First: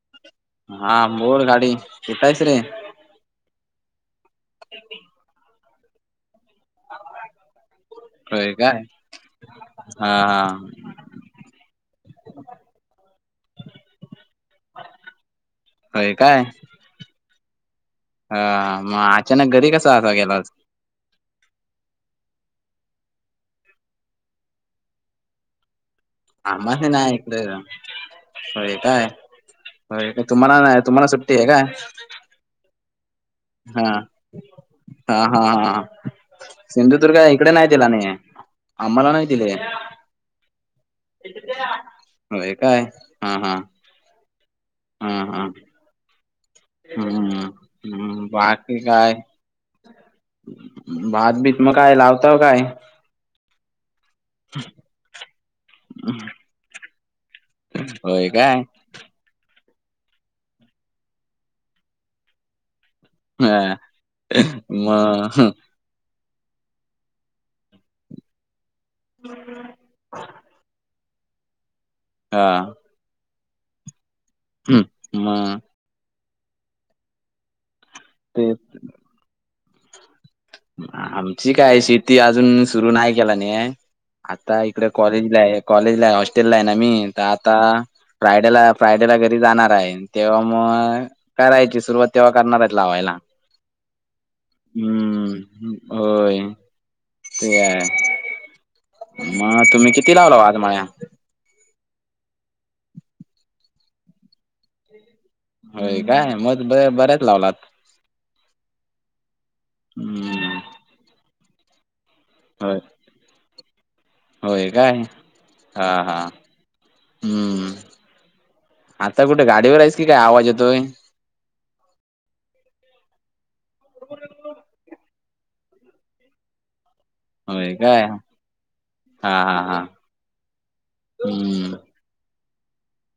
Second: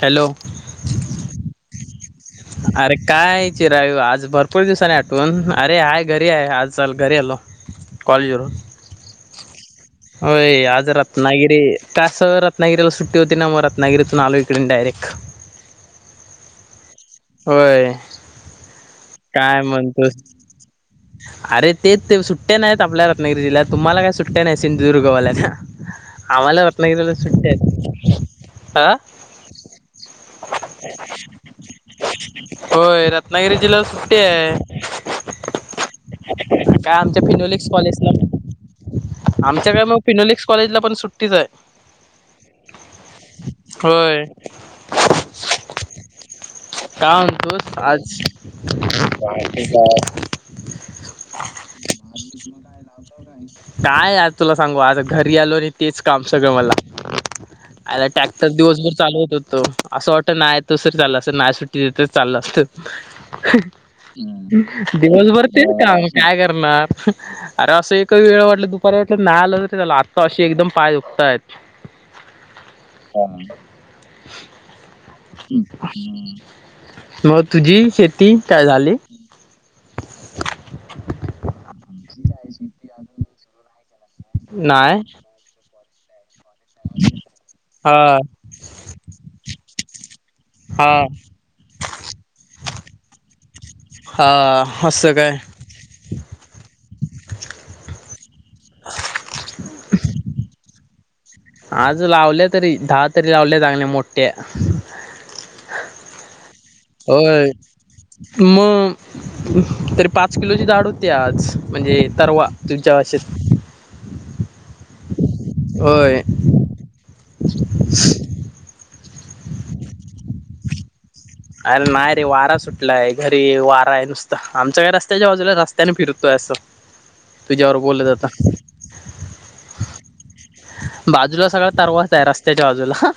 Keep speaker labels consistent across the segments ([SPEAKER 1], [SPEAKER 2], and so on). [SPEAKER 1] Hello
[SPEAKER 2] हा बोल गाडी कुठ आहेस रे
[SPEAKER 1] अरे काय. चिराय आज भरपूर दिवसाने आठवून अरे हाय घरी आहे आज. चल घरी आलो कॉलेजवरुन.
[SPEAKER 2] होय काय हा.
[SPEAKER 1] हो
[SPEAKER 2] हा
[SPEAKER 1] आज रत्नागिरी कास रत्नागिरीला सुट्टी होती ना मग रत्नागिरीतून आलोय. ईनडारेक्ट.
[SPEAKER 2] होय काय
[SPEAKER 1] होय
[SPEAKER 2] ह मग अचानक
[SPEAKER 1] काय
[SPEAKER 2] घरी कसा आला
[SPEAKER 1] म्हणतोस
[SPEAKER 2] गेलास.
[SPEAKER 1] अरे तेच ते सुट्टया नाहीत आपल्या रत्नागिरी जिल्ह्यात तुम्हाला काय सुट्टया नाही सिंधुदुर्गवाल्यालाना.
[SPEAKER 2] आम्हाला नाही इकडे
[SPEAKER 1] आहेत
[SPEAKER 2] होय
[SPEAKER 1] हा
[SPEAKER 2] काय. होय का तुम्हाला नाही तुम्हाला सुट्टी हाय काय.
[SPEAKER 1] होय रत्नागिरी जिल्ह्याला
[SPEAKER 2] हा
[SPEAKER 1] सुट्टी आहे.
[SPEAKER 2] हा हा हा
[SPEAKER 1] काय
[SPEAKER 2] सिंधुदुर्ग
[SPEAKER 1] आमच्या
[SPEAKER 2] इकडे नाही
[SPEAKER 1] फिनोलिक्स
[SPEAKER 2] दिला
[SPEAKER 1] कॉलेजला.
[SPEAKER 2] नाही आम्हाला नाही. दिले
[SPEAKER 1] आमच्या काय मग फिनोलिक्स कॉलेजला पण सुट्टीच आहे.
[SPEAKER 2] होय काय हा हा
[SPEAKER 1] होय.
[SPEAKER 2] हा हा.
[SPEAKER 1] काय
[SPEAKER 2] हम्म
[SPEAKER 1] म्हनतोस आज
[SPEAKER 2] हम्म बाकी
[SPEAKER 1] का.
[SPEAKER 2] भातबीत मग काय लावताव काय.
[SPEAKER 1] काय यार तुला सांगू आता घरी आलो आणि तेच काम सगळं मला. आला
[SPEAKER 2] होय
[SPEAKER 1] टॅक्टर
[SPEAKER 2] काय
[SPEAKER 1] दिवसभर चालू होत हो. त असं वाटत नाही तु सरी चालला असतं नाही सुट्टी देत चाल असत.
[SPEAKER 2] हा
[SPEAKER 1] दिवस
[SPEAKER 2] मग
[SPEAKER 1] भर तेच. काय करणार अरे असं एकही वेळ वाटल. दुपारी नाही आलं त्याला आत्ता अशी एकदम पाय दुखतायत.
[SPEAKER 2] हा.
[SPEAKER 1] हो्.
[SPEAKER 2] हम्म मग
[SPEAKER 1] मग तुझी शेती
[SPEAKER 2] ते
[SPEAKER 1] काय झाली?
[SPEAKER 2] आमची काय शेती अजून सुरू नाही केला नाही आता इकडे
[SPEAKER 1] नाही
[SPEAKER 2] कॉलेजला आहे कॉलेज ला आहे हॉस्टेलला आहे ना मी तर आता
[SPEAKER 1] हा
[SPEAKER 2] फ्रायडेला, फ्रायडे ला घरी जाणार आहे तेव्हा
[SPEAKER 1] हा
[SPEAKER 2] मग करायची सुरुवात तेव्हा करणारच लावायला
[SPEAKER 1] हा असत काय?
[SPEAKER 2] हम्म होय ते मग तुम्ही किती लावला? आज माळ्या
[SPEAKER 1] आज लावले तरी दहा तरी लावले चांगल्या मोठ्या
[SPEAKER 2] होय काय? म
[SPEAKER 1] हो मग तरी पाच
[SPEAKER 2] हम्म
[SPEAKER 1] किलोची ाड होती आज म्हणजे उ तर्वा
[SPEAKER 2] होय
[SPEAKER 1] तुमच्यावाशी [unintelligible]
[SPEAKER 2] होय काय? हा हा
[SPEAKER 1] होय
[SPEAKER 2] हम्म आता कुठे गाडीवर आहेयच की काय आवाज येतोय
[SPEAKER 1] अरे नाही रे वारा सुटलाय घरी वारा आहे नुसतं आमच्या घरच त्याच्या बाजूला रस्त्याने फिरतो असं
[SPEAKER 2] होय
[SPEAKER 1] तुझ्यावर बोल
[SPEAKER 2] काय हा
[SPEAKER 1] आता
[SPEAKER 2] हा हा
[SPEAKER 1] बाजूला सगळ
[SPEAKER 2] हम्म
[SPEAKER 1] तरवा तया रस्त त्याच्या बाजूला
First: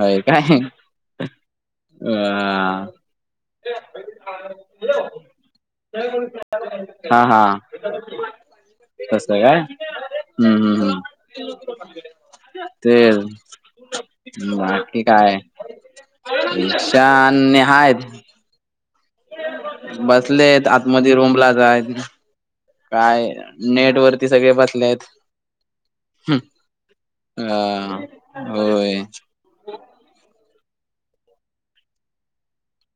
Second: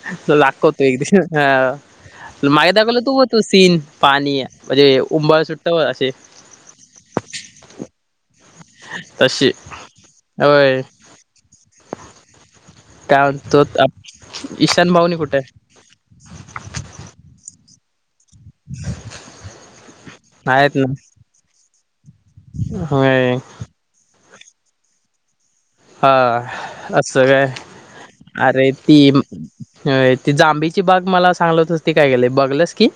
[SPEAKER 2] होय
[SPEAKER 1] लाग
[SPEAKER 2] काय
[SPEAKER 1] करतो एकद ह
[SPEAKER 2] अ
[SPEAKER 1] मागे दाखवलं तू हो तू सीन पाणी म्हणजे उंबळ सुट्टत असे
[SPEAKER 2] हा हा तस काय
[SPEAKER 1] तसे
[SPEAKER 2] हम्म
[SPEAKER 1] होय
[SPEAKER 2] हम्म हम्म ते
[SPEAKER 1] त्या तो ईशान
[SPEAKER 2] बाकी
[SPEAKER 1] भाऊनी
[SPEAKER 2] काय
[SPEAKER 1] कुठे आहे?
[SPEAKER 2] ईशान्य हायत बसलेत
[SPEAKER 1] आहेत
[SPEAKER 2] आत
[SPEAKER 1] ना
[SPEAKER 2] मध्ये रुमला जाय काय
[SPEAKER 1] होय
[SPEAKER 2] नेट वरती सगळे बसले आहेत
[SPEAKER 1] हा असं
[SPEAKER 2] अ
[SPEAKER 1] काय अरे ती
[SPEAKER 2] होय
[SPEAKER 1] अ ती जांबीची बाग मला सांगल तर त काय केले बघलस की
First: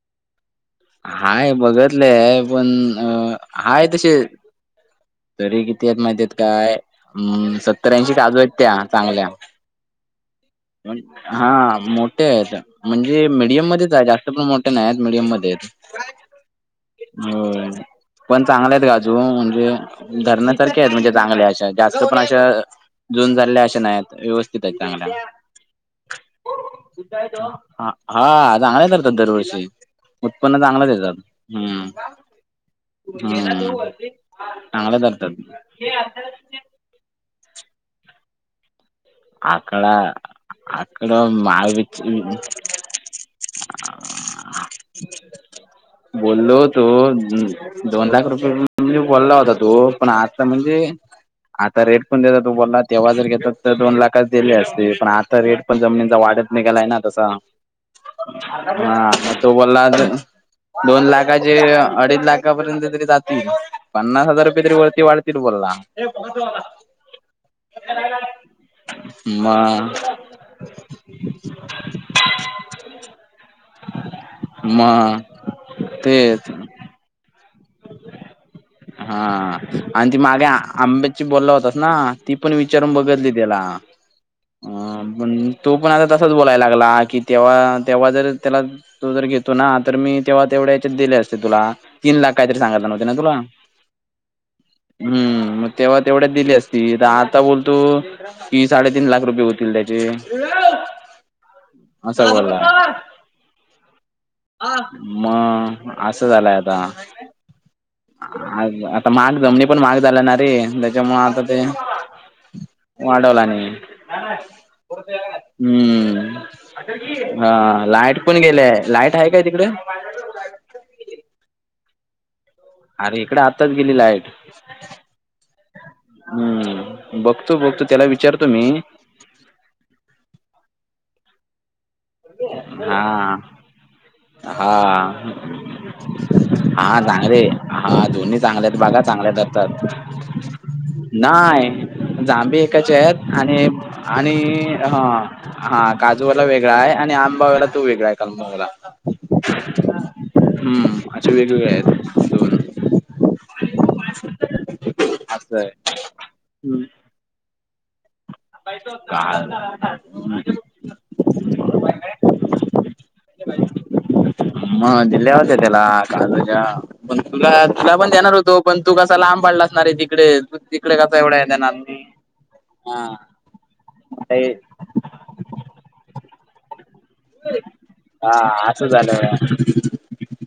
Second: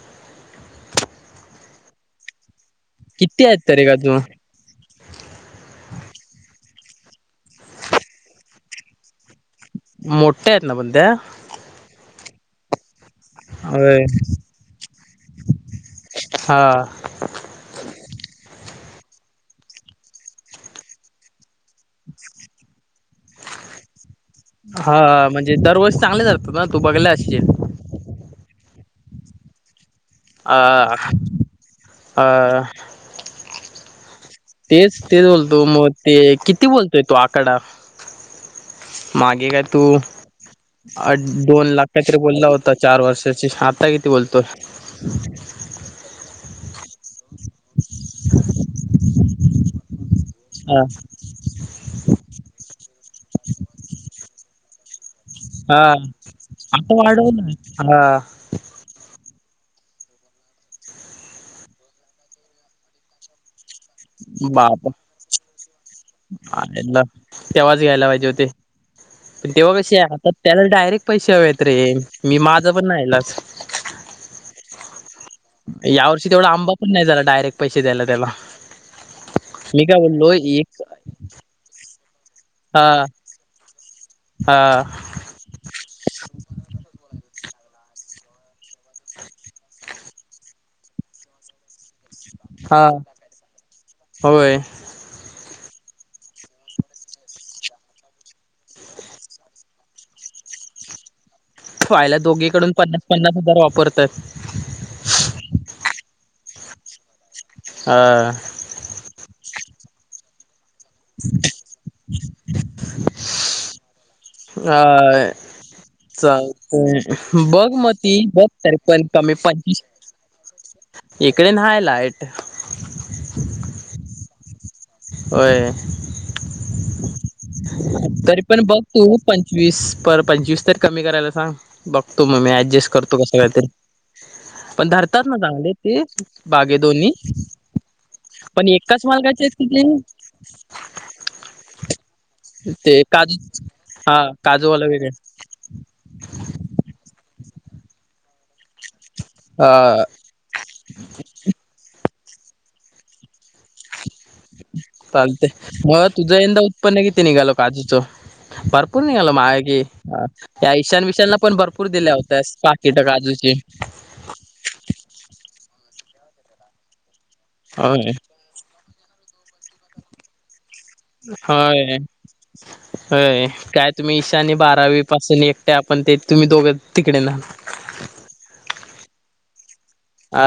[SPEAKER 2] हाय बघतलंय पण
[SPEAKER 1] किती आहेत
[SPEAKER 2] हाय
[SPEAKER 1] तरी
[SPEAKER 2] तसे
[SPEAKER 1] अजून
[SPEAKER 2] तरी किती आहेत माहितीेत काय अम सत्तर्याऐंशी काजू आहेत त्या चांगल्या
[SPEAKER 1] मोठ्या आहेत ना पण त्या
[SPEAKER 2] हा मोठे आहेत म्हणजे मीडियम मध्येच
[SPEAKER 1] होय
[SPEAKER 2] आहे जास्त पण मोठे नाही आहेत मीडियम मध्ये आहेत
[SPEAKER 1] हा
[SPEAKER 2] हो पण चांगले आहेत काजू म्हणजे धरणं तरारखे आहेत म्हणजे चांगल्या अशा जास्त पण अशा जुून झाल्या अशा नाहीत व्यवस्थित आहेत चांगल्या
[SPEAKER 1] हा म्हणजे दरवर्ष चांगले जात ना तू बघला असशील
[SPEAKER 2] ह हा आता आ तरत दरवर्षी उत्पन्न चांगलंच
[SPEAKER 1] अ
[SPEAKER 2] येतात
[SPEAKER 1] अ
[SPEAKER 2] हम्म हम्
[SPEAKER 1] तेच तेच बोलतो मग ते किती बोलतोय? तो आकडा मागे काय तू
[SPEAKER 2] आकडा आकडा
[SPEAKER 1] दोन लाख काहीतरी
[SPEAKER 2] माळविच
[SPEAKER 1] बोलला होता चार वर्षाची आता किती बोलतोय?
[SPEAKER 2] बोलो होतो दोन लाख रुपये म्हणजे बोलला होता तो पण आता
[SPEAKER 1] हा
[SPEAKER 2] म्हणजे आता रेट पण देतात तू बोलला तेव्हा जर घेत तर दोन लाख अस पण आता रेट पण
[SPEAKER 1] हा
[SPEAKER 2] जमिनींचा वाढत निघालाय
[SPEAKER 1] आता
[SPEAKER 2] ना तस
[SPEAKER 1] वाढवलं हा
[SPEAKER 2] हा म तू बोला दोन लाखाचे अडीच लाखापर्यंत तरी जातील पन्नास हजार रुपये तरी
[SPEAKER 1] बाप
[SPEAKER 2] वरती वाढतील बोलला.
[SPEAKER 1] आयला
[SPEAKER 2] हम्म
[SPEAKER 1] हे बघ पश्या आता त्याला डायरेक्ट पैसे हवेत रे मी माझं पण नाईलाज
[SPEAKER 2] म तेच
[SPEAKER 1] मी नाही जाणार डायरेक्ट पैसे द्यायला त्याला
[SPEAKER 2] हा
[SPEAKER 1] मी काय
[SPEAKER 2] आणि ते
[SPEAKER 1] बोललो
[SPEAKER 2] मागे
[SPEAKER 1] एक
[SPEAKER 2] आंबे ची बोलला होतास ना ती पण
[SPEAKER 1] हा
[SPEAKER 2] विचारून बघल ती त्याला अ
[SPEAKER 1] हा
[SPEAKER 2] तो पण आता तसाच बोलायला लागला कि तेव्हा तेव्हा जर त्याला तो जर घेतो ना तर मी तेव्हा तेवढ्या याच्यात दिले असते तुला तीन लाख काहीतरी सांगितले
[SPEAKER 1] हा
[SPEAKER 2] नव्हते ना तुला
[SPEAKER 1] होय
[SPEAKER 2] हम्म मग तेव्हा तेवढ्याच दिली असती तर आता बोलतो की साडेतीन लाख रुपये होतील त्याचे
[SPEAKER 1] तो आयला
[SPEAKER 2] असा बोलला
[SPEAKER 1] दोघीकडून पन्नास पन्नास हजार वापरतात.
[SPEAKER 2] मग असं झालंय आता
[SPEAKER 1] अ
[SPEAKER 2] आता मग जमनी पण महाग झाला ना रे त्याच्यामुळ आता ते वाढवला आणि
[SPEAKER 1] अ
[SPEAKER 2] हम्म
[SPEAKER 1] चालतंय बघ
[SPEAKER 2] हा
[SPEAKER 1] मग
[SPEAKER 2] लाईट
[SPEAKER 1] ती
[SPEAKER 2] पण
[SPEAKER 1] बघ
[SPEAKER 2] गेलेय
[SPEAKER 1] तरी पण
[SPEAKER 2] लाईट आहे
[SPEAKER 1] कमी
[SPEAKER 2] काय तिकडे?
[SPEAKER 1] पंचवीस इकडे नाय लाईट.
[SPEAKER 2] अरे इकडे आत्ताच गेली लाईट
[SPEAKER 1] होय
[SPEAKER 2] हम्म बघतो बघतो त्याला
[SPEAKER 1] तरी
[SPEAKER 2] विचारतो
[SPEAKER 1] पण
[SPEAKER 2] मी
[SPEAKER 1] बघ तू पंचवीस बर पंचवीस तर कमी करायला सांग बघतो मग मी ऍडजस्ट
[SPEAKER 2] हा
[SPEAKER 1] करतो कसं काहीतरी
[SPEAKER 2] हा
[SPEAKER 1] पण धरतात ना चांगले ते बागे
[SPEAKER 2] हा
[SPEAKER 1] दोन्ही
[SPEAKER 2] चांगले हा दोन्ही
[SPEAKER 1] पण
[SPEAKER 2] चांगल्यात बघा
[SPEAKER 1] एकाच
[SPEAKER 2] चांगल्यात
[SPEAKER 1] मालकाचे आहेत
[SPEAKER 2] आता
[SPEAKER 1] कि ते
[SPEAKER 2] [unintelligible] नाही आंबे एकाचे
[SPEAKER 1] ते
[SPEAKER 2] आहेत
[SPEAKER 1] काजू
[SPEAKER 2] आणि
[SPEAKER 1] हा
[SPEAKER 2] आणि
[SPEAKER 1] काजूवाला
[SPEAKER 2] ह
[SPEAKER 1] वेगळे
[SPEAKER 2] हा काजूवाला वेगळा आहे आणि आंबावाला तो वेगळा आहे कलमंगलावाला
[SPEAKER 1] अ
[SPEAKER 2] हम्म असे वेगवेगळे आहेत दोन [unintelligible]
[SPEAKER 1] चालतय
[SPEAKER 2] असं आहे
[SPEAKER 1] मग तुझं यंदा
[SPEAKER 2] हम्म.
[SPEAKER 1] उत्पन्न किती निघाल काजूचं भरपूर निघाल माय गे अ या ईशान विशान पण भरपूर दिल्या होत्या पाकिट काजूची
[SPEAKER 2] मग दिल्ल्या होत त्याला काजूच्या पण तुला तुला पण
[SPEAKER 1] होय
[SPEAKER 2] देणार होतो. पण तू कसा लांब पडलास नारे तिकडे मग तिकडे कसा एवढा येणार आत
[SPEAKER 1] होय होय काय तुम्ही
[SPEAKER 2] ते
[SPEAKER 1] ईशानी बारावी पासून एकटे आपण ते तुम्ही दोघं तिकडे ना
[SPEAKER 2] हा असं झालं ना
[SPEAKER 1] अ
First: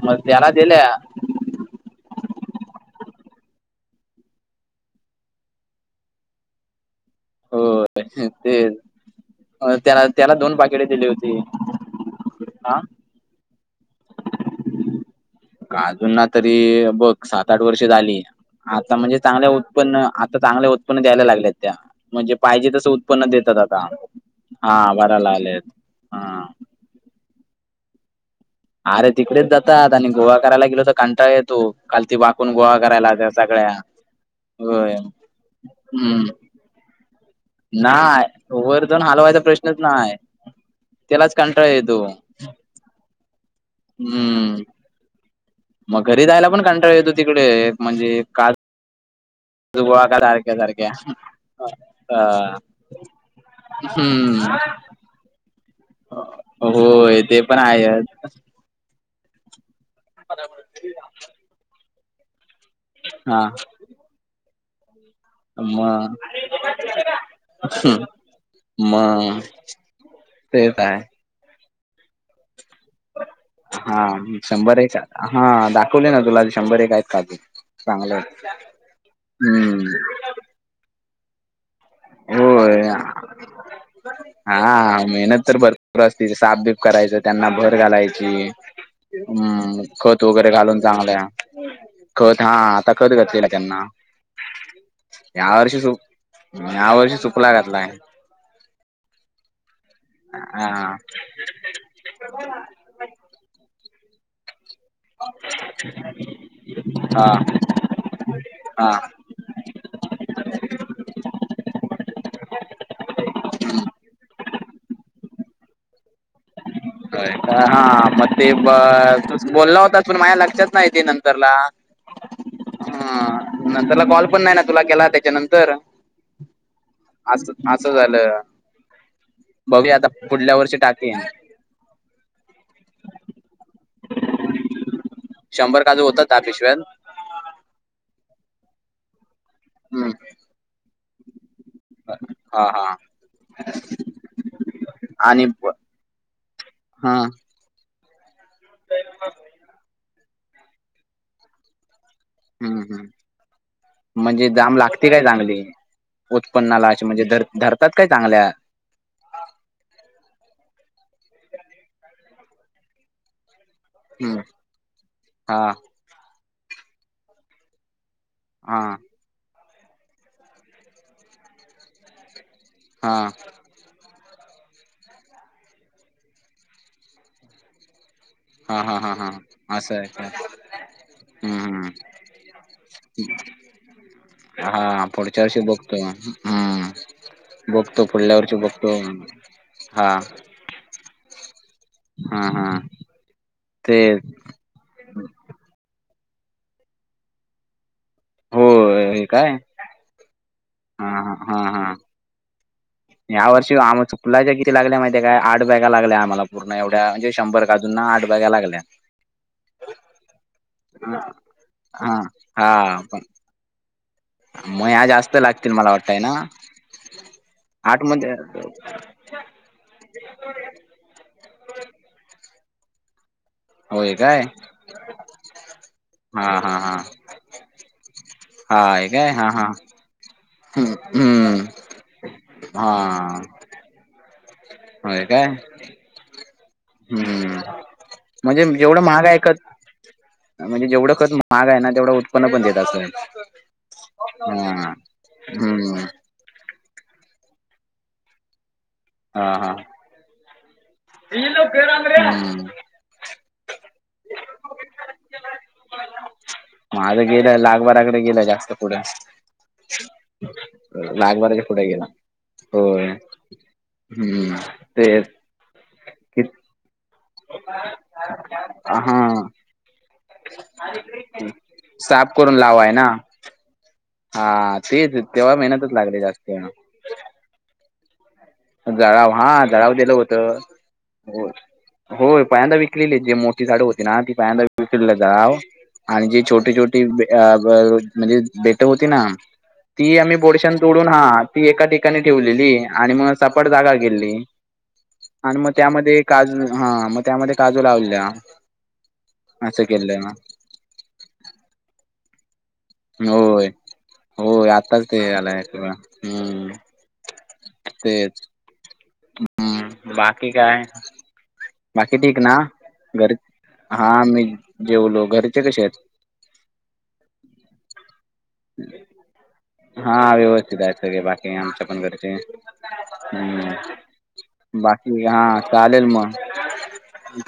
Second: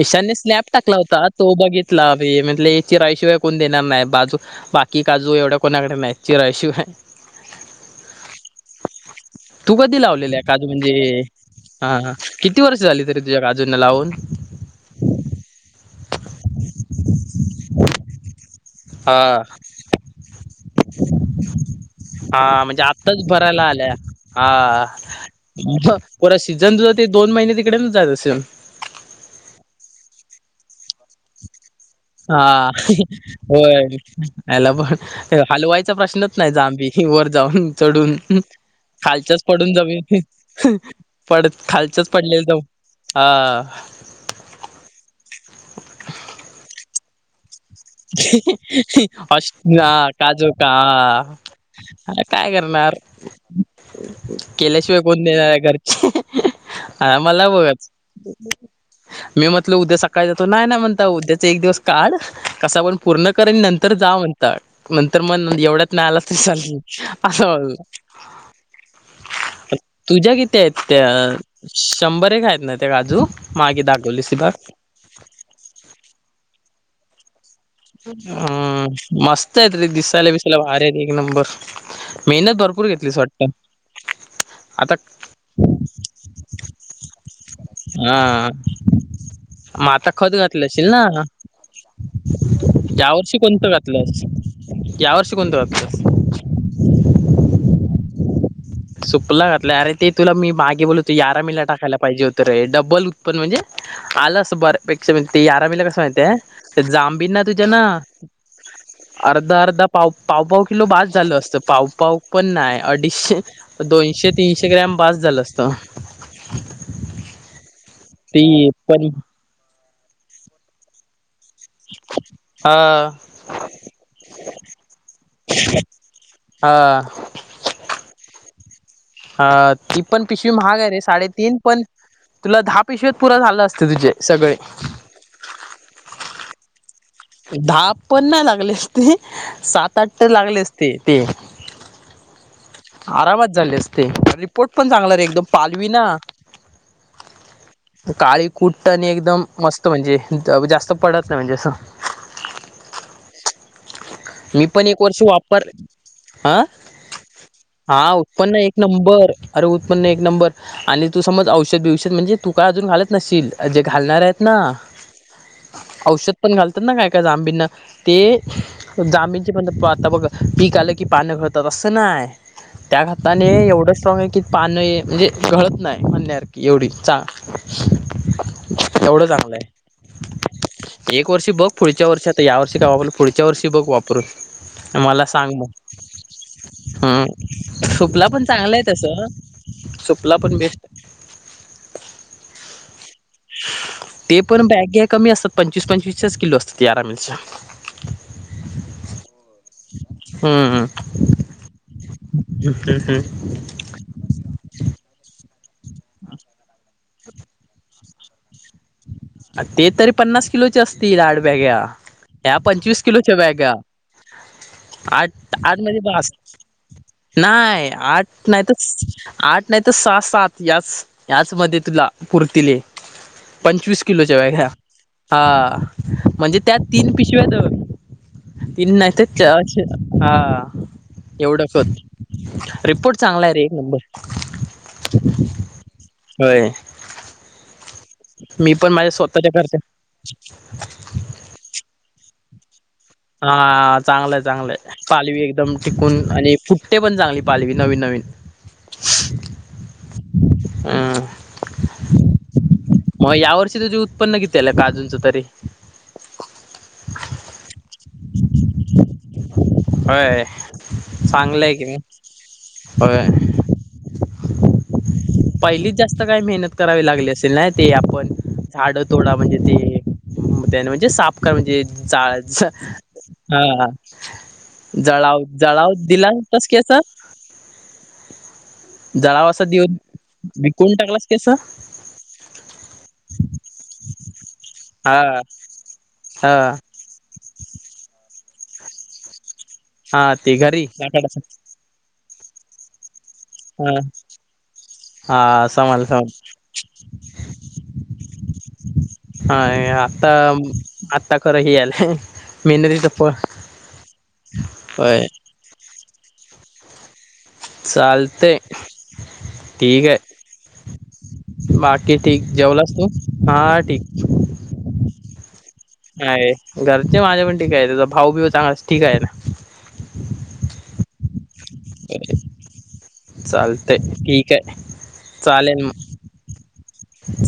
[SPEAKER 1] ईशान्य
[SPEAKER 2] त्याला
[SPEAKER 1] स्नॅप
[SPEAKER 2] दिल्या
[SPEAKER 1] टाकला होता आज तो बघितला बे म्हटले इचारल्या शिवाय कोण देणार नाही काजू बाकी काजू एवढ्या कोणाकडे नाही चीम्या शिवाय
[SPEAKER 2] हो [unintelligible]
[SPEAKER 1] तू कधी
[SPEAKER 2] त्याला त्याला
[SPEAKER 1] लावलेला
[SPEAKER 2] दोन
[SPEAKER 1] काजू
[SPEAKER 2] पाकिटे
[SPEAKER 1] ते
[SPEAKER 2] दिली होती
[SPEAKER 1] हा किती वर्ष
[SPEAKER 2] हा
[SPEAKER 1] झाली कीती झाली तूझ्या काजूना लावुन
[SPEAKER 2] काजूना तरी बघ सात आठ वर्षे झाली आता म्हणजे
[SPEAKER 1] हा
[SPEAKER 2] चांगल्या उत्पन्न आ तर चांगले उत्पन्न द्यायला लागल्यात त्या म्हणजे
[SPEAKER 1] हा
[SPEAKER 2] पाहिजे तसं
[SPEAKER 1] आत्ताच
[SPEAKER 2] उत्पन्न देतात
[SPEAKER 1] भरायला
[SPEAKER 2] आता.
[SPEAKER 1] आल्या
[SPEAKER 2] हा वाढाय लागलेत.
[SPEAKER 1] पुन्हा
[SPEAKER 2] हा
[SPEAKER 1] सीझन साठी दोन महिने तिकडेच जात असेन.
[SPEAKER 2] आरे तिकडेच जातात आणि गोळा करायला गेलो तर कंटाळा येतो. खालती वाकून
[SPEAKER 1] हा
[SPEAKER 2] गोवा करायला त्या सगळ्या
[SPEAKER 1] होय याला
[SPEAKER 2] होय
[SPEAKER 1] पण हलवायचा
[SPEAKER 2] हम्म
[SPEAKER 1] प्रश्नच नाही जांबी ते वर जाऊन, चढून
[SPEAKER 2] नाय वर जाऊन
[SPEAKER 1] [inaudible]
[SPEAKER 2] हलवायचा
[SPEAKER 1] खालच्याच पडून
[SPEAKER 2] प्रश्नच
[SPEAKER 1] जमीन
[SPEAKER 2] नाय
[SPEAKER 1] फेक
[SPEAKER 2] त्यालाच
[SPEAKER 1] पड
[SPEAKER 2] कंटाळा येतो
[SPEAKER 1] खालचच पडलेलं दम हा.
[SPEAKER 2] उंमम. मग घरी जायला पण कंटाळा येतो तिकडे. म्हणजे का
[SPEAKER 1] [inaudible] औष न्हा
[SPEAKER 2] गोळा का
[SPEAKER 1] काजू
[SPEAKER 2] सारख्या
[SPEAKER 1] का
[SPEAKER 2] सारख्या
[SPEAKER 1] काय
[SPEAKER 2] अ
[SPEAKER 1] करणार?
[SPEAKER 2] हम्म
[SPEAKER 1] केल्याशिवाय कोण देनार हाय घरचे, आ
[SPEAKER 2] होय ते
[SPEAKER 1] मला
[SPEAKER 2] पण
[SPEAKER 1] गोव्याच
[SPEAKER 2] आहेच
[SPEAKER 1] मी म्हटल उद्या सकाळी जातो, नाही ना म्हणता उद्याचा एक दिवस काढ कसा पण पूर्ण
[SPEAKER 2] हा
[SPEAKER 1] करेन नंतर जावून. तर नंतर मग एवढ्यात नाही
[SPEAKER 2] मग
[SPEAKER 1] आलास तल चालेल असा वा
[SPEAKER 2] मग
[SPEAKER 1] तुझ्या किती आहेत
[SPEAKER 2] तेच आहे
[SPEAKER 1] त्या? शंभर एक हायेत ना, ते काजू मागे
[SPEAKER 2] हा
[SPEAKER 1] दाखवलीस ती बाग.
[SPEAKER 2] शंभर एक हा दाखवले ना तुला, शंभर एक आहेत काजू. चांगले आहेत
[SPEAKER 1] हूम्म मस्त हायेत रे,
[SPEAKER 2] हम्म
[SPEAKER 1] दिसायला, बिसायला भारी हायेत एक नंबर. मेहनत
[SPEAKER 2] होय
[SPEAKER 1] भरपूर घेतलीस वाटत. आता
[SPEAKER 2] हा मेहनत तर भर पूर असती, सापबीप करायचं त्यांना भर घालायची,
[SPEAKER 1] हा
[SPEAKER 2] हम्
[SPEAKER 1] मग आता
[SPEAKER 2] खत वगैरे
[SPEAKER 1] घातलं
[SPEAKER 2] घालून
[SPEAKER 1] असशील ना
[SPEAKER 2] चांगल्या खत हा, आता खत
[SPEAKER 1] यावर्षी
[SPEAKER 2] घातलेला
[SPEAKER 1] कोणतं
[SPEAKER 2] त्यांना,
[SPEAKER 1] घातलंस? यावर्षी
[SPEAKER 2] या
[SPEAKER 1] कोणतं
[SPEAKER 2] वर्षी सु
[SPEAKER 1] घातलंस?
[SPEAKER 2] ह्या वर्षी सूफला घातलाय.
[SPEAKER 1] सुपला घातला, अरे ते तुला मी
[SPEAKER 2] हा
[SPEAKER 1] मागे बोललो तो यारा मीला टाकायला पाहिजे होत रे, डबल उत्पन म्हणजे आल आस बर पेक्षा मिलते, यारा मीला कसं माहिती हाय?
[SPEAKER 2] हा
[SPEAKER 1] जामबिना तुझ्या ना
[SPEAKER 2] हा
[SPEAKER 1] अर्धा, अर्धा, पाव, पावपाव किलो बास झाल असतं, पावपाव पण नाय, आडीशे दोनशे, तीनशे ग्रॅम बास झालं असत.
[SPEAKER 2] होय, हा मग
[SPEAKER 1] ती
[SPEAKER 2] ब
[SPEAKER 1] पण
[SPEAKER 2] ते तू बोलला होतास पण माझ्या लक्षात नाही ते नं तरला
[SPEAKER 1] ह
[SPEAKER 2] हा. नंतरला कॉल पण नाही ना तुला केला, त्याच्या नंतर
[SPEAKER 1] हा
[SPEAKER 2] आस. आसं झालं.
[SPEAKER 1] हा
[SPEAKER 2] बघूया
[SPEAKER 1] ती
[SPEAKER 2] आता
[SPEAKER 1] पण पिशवी
[SPEAKER 2] पुढल्या वर्षी
[SPEAKER 1] म्हाग हाय रे,
[SPEAKER 2] टाकेन
[SPEAKER 1] साडेतीन पण तुला दहा पिशवित पुरा झालं असत तुझे सगळे.
[SPEAKER 2] शंभर काजू होतात धा पिशव्यानत.
[SPEAKER 1] दहा पण नाही लागले असते, सात- आठ
[SPEAKER 2] हम्म
[SPEAKER 1] तर लागले असते ते.
[SPEAKER 2] हा हा
[SPEAKER 1] आरामात झाले असते. रिपोर्ट पण चांगला रे एकदम
[SPEAKER 2] आणि प-
[SPEAKER 1] पालवी ना?
[SPEAKER 2] हा.
[SPEAKER 1] काळी कुट्ट आणि एकदम मस्त म्हणजे ज जास्त पडत नाही म्हणजे आसं.
[SPEAKER 2] हू हू. म्हणजे
[SPEAKER 1] मी
[SPEAKER 2] जाम
[SPEAKER 1] पण एक
[SPEAKER 2] लागते
[SPEAKER 1] वर्ष
[SPEAKER 2] काय चांगली?
[SPEAKER 1] वापर हा
[SPEAKER 2] उत्पन्नाला अशी म्हणजे धर धरतात काय
[SPEAKER 1] हा
[SPEAKER 2] चांगल्या
[SPEAKER 1] उत्पन्न एक नंबर अरे उत्पन्न एक नंबर आणि तू समज औषध बिवषध म्हणजे तू काय अजून घालत नसशील आ जे घालणार
[SPEAKER 2] हम्म
[SPEAKER 1] हायेत ना?
[SPEAKER 2] हा
[SPEAKER 1] औषध पण घालतात ना, काय -काय जांबिंना ते
[SPEAKER 2] हा
[SPEAKER 1] जाबिंनचे म्हण आता बघ पीक आलं की पाणी घळतात, असं नाय. त्या
[SPEAKER 2] हा
[SPEAKER 1] खाताने एवढं स्ट्रॉंग आहे की,, पानं ये म्हणजे घळत नाही म्हणण्यासारखीं एवढी चा
[SPEAKER 2] हा-हा -हा
[SPEAKER 1] एवढं
[SPEAKER 2] -हा
[SPEAKER 1] चांगलं
[SPEAKER 2] असं आहे काय.
[SPEAKER 1] एक वर्षी बघ पुढच्या वर्षी आता या वर्षी काय वापरलं पुढच्या वर्षी बघ वापरून.
[SPEAKER 2] हां हा
[SPEAKER 1] मला
[SPEAKER 2] पुढच्या
[SPEAKER 1] सांग
[SPEAKER 2] वर्षी
[SPEAKER 1] मग
[SPEAKER 2] बघतो, हूं
[SPEAKER 1] हम्म
[SPEAKER 2] बघतो पुढल्या वर्षी बघतो. हां
[SPEAKER 1] तुपला पण बेस्ट
[SPEAKER 2] हां हां ते
[SPEAKER 1] ते पण बॅग्या कमी असतात पंचवीस-पंचवीसच्याच किलो असतात यारामलच्या.
[SPEAKER 2] होय... काय.
[SPEAKER 1] हूं
[SPEAKER 2] हां-हां -हा -हा.
[SPEAKER 1] [unintelligible]
[SPEAKER 2] या वर्षीच आमचो फुलाच्या किती लागल्या माहिती काय? आठ बॅगा लागल्या आम्हांला पूर्ण एवढ्या म्हणजे शंभर काजूंना आठ बॅगा लागल्या.
[SPEAKER 1] ते तरी पन्नास किलोच्या असतील आठ बॅग्या
[SPEAKER 2] हा
[SPEAKER 1] या
[SPEAKER 2] हा
[SPEAKER 1] पंचवीस
[SPEAKER 2] पण
[SPEAKER 1] किलोच्या बॅग्या.
[SPEAKER 2] मया
[SPEAKER 1] आठ
[SPEAKER 2] जास्त लागतील
[SPEAKER 1] आठ
[SPEAKER 2] मला
[SPEAKER 1] मध्ये
[SPEAKER 2] वाटतय
[SPEAKER 1] बास
[SPEAKER 2] ना
[SPEAKER 1] नाही आठ नाही तर, आठ नाही तर सहा-सात याच याच मध्ये तुला पूर्तीले पण वीस
[SPEAKER 2] होय
[SPEAKER 1] किलोच्या
[SPEAKER 2] काय
[SPEAKER 1] बॅग्या हा
[SPEAKER 2] हा
[SPEAKER 1] म्हणजे
[SPEAKER 2] हा
[SPEAKER 1] त्यात
[SPEAKER 2] हा
[SPEAKER 1] तीन पिशव्यात धर तीन
[SPEAKER 2] हाय
[SPEAKER 1] नाहीतर
[SPEAKER 2] काय हा हा
[SPEAKER 1] चार हा
[SPEAKER 2] हम्म हम्म
[SPEAKER 1] एवढं खत. रिपोर्ट चांगला आहे रे एक नंबर.
[SPEAKER 2] व्हयं काय
[SPEAKER 1] होय
[SPEAKER 2] हूं.. म्हणजे
[SPEAKER 1] मी पण
[SPEAKER 2] जेवढं
[SPEAKER 1] माझ्या
[SPEAKER 2] महाग आहे
[SPEAKER 1] स्वतःच्या
[SPEAKER 2] खत
[SPEAKER 1] करते
[SPEAKER 2] म्हणजे जेवढं खत महाग आहे ना, तेवढं उत्पन्न पण देत असंन.
[SPEAKER 1] हा चांगलंय चांगलंय पालवी एकदम
[SPEAKER 2] हम्म
[SPEAKER 1] टिकून आणि फुट ते पण चांगली पालवी नवीन -नवीन..
[SPEAKER 2] हां हां
[SPEAKER 1] हां..
[SPEAKER 2] हम्म
[SPEAKER 1] मग यावर्षी तुझे उत्पन्न किती आलंय काजूंचं तरी?
[SPEAKER 2] माझं गेलंय लाखबरा कडे गेलंय जास्त पुढे.
[SPEAKER 1] होय
[SPEAKER 2] लाखभराच्या
[SPEAKER 1] चांगलं आहे
[SPEAKER 2] पुढे
[SPEAKER 1] की
[SPEAKER 2] गेला होय.... हूं तेच
[SPEAKER 1] पहिलीच जास्त काही मेहनत करावी लागली असेल नाय, ते आपण झाडं तोडा
[SPEAKER 2] हा
[SPEAKER 1] म्हणजे ते त्याने म्हणजे सापकार म्हणजे
[SPEAKER 2] साफ
[SPEAKER 1] जाळत
[SPEAKER 2] करून
[SPEAKER 1] जा
[SPEAKER 2] लावाय ना
[SPEAKER 1] हा
[SPEAKER 2] हा तेच
[SPEAKER 1] जळाव
[SPEAKER 2] तेव्हा
[SPEAKER 1] जळाव
[SPEAKER 2] मेहनतच लागली
[SPEAKER 1] दिला
[SPEAKER 2] जास्त
[SPEAKER 1] होतास की असं
[SPEAKER 2] जळाव
[SPEAKER 1] जळावा असं
[SPEAKER 2] हा जळाव
[SPEAKER 1] देऊन
[SPEAKER 2] दिलं होतं
[SPEAKER 1] विकून टाकलास की
[SPEAKER 2] हो
[SPEAKER 1] असं
[SPEAKER 2] होय पाहिल्यांदा विकलेली जे मोठी झाडं होती ना ती पायंदा विकलेली
[SPEAKER 1] हा
[SPEAKER 2] जाव आणि जी
[SPEAKER 1] हा
[SPEAKER 2] छोटी छोटी अ बं म्हणजे देटं होती ना, ती
[SPEAKER 1] हा
[SPEAKER 2] आम्ही
[SPEAKER 1] ते
[SPEAKER 2] बोडशान
[SPEAKER 1] घरी
[SPEAKER 2] तोडून हा
[SPEAKER 1] लाकडाचं
[SPEAKER 2] ती एका ठिकाणी ठेवलेली आणि मग सपाट जागा
[SPEAKER 1] हा
[SPEAKER 2] केलेली. आणि
[SPEAKER 1] हा
[SPEAKER 2] मग
[SPEAKER 1] समजलं
[SPEAKER 2] त्यामध्ये
[SPEAKER 1] समजलं
[SPEAKER 2] काजू हा मग त्यामध्ये काजू लावलेल्या,
[SPEAKER 1] हाय आत्ता आत्ता खरं हे आलंय मेहनतीचं फळ
[SPEAKER 2] होय, होय आत्ताच ते
[SPEAKER 1] होय
[SPEAKER 2] आलाय सगळं हूं
[SPEAKER 1] चालतय - -
[SPEAKER 2] हम्म बाकी काय? बाकी ठीक ना? घर -हा मी जेवलो. घरचे कसे आहेत?
[SPEAKER 1] आहे घरचे माझ्या पण ठीकय आहे तचा भाऊ - बिव चांगलाच ठीक आहे ना?
[SPEAKER 2] हा व्यवस्थित आहेत सगळे बाकी आमच्या पण घरचे. हम्म
[SPEAKER 1] चालतय ठीक आहे
[SPEAKER 2] बाकी हा चालेल मग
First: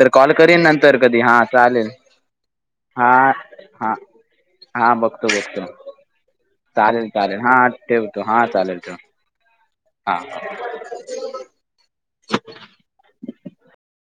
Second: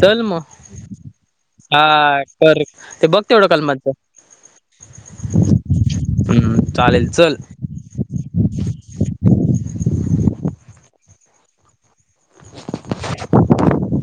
[SPEAKER 2] तर
[SPEAKER 1] चल
[SPEAKER 2] कॉल
[SPEAKER 1] मग
[SPEAKER 2] करीन नंतर कधी हा चालेल.
[SPEAKER 1] हा कर ते
[SPEAKER 2] हा.
[SPEAKER 1] बघ तेवढं कलमांच
[SPEAKER 2] हा. हा बघतो. बघतो.
[SPEAKER 1] हम्म
[SPEAKER 2] चालेल चालेल. हा ठेवतो. हा चालेल. ठेवतो. हा
[SPEAKER 1] [inaudible]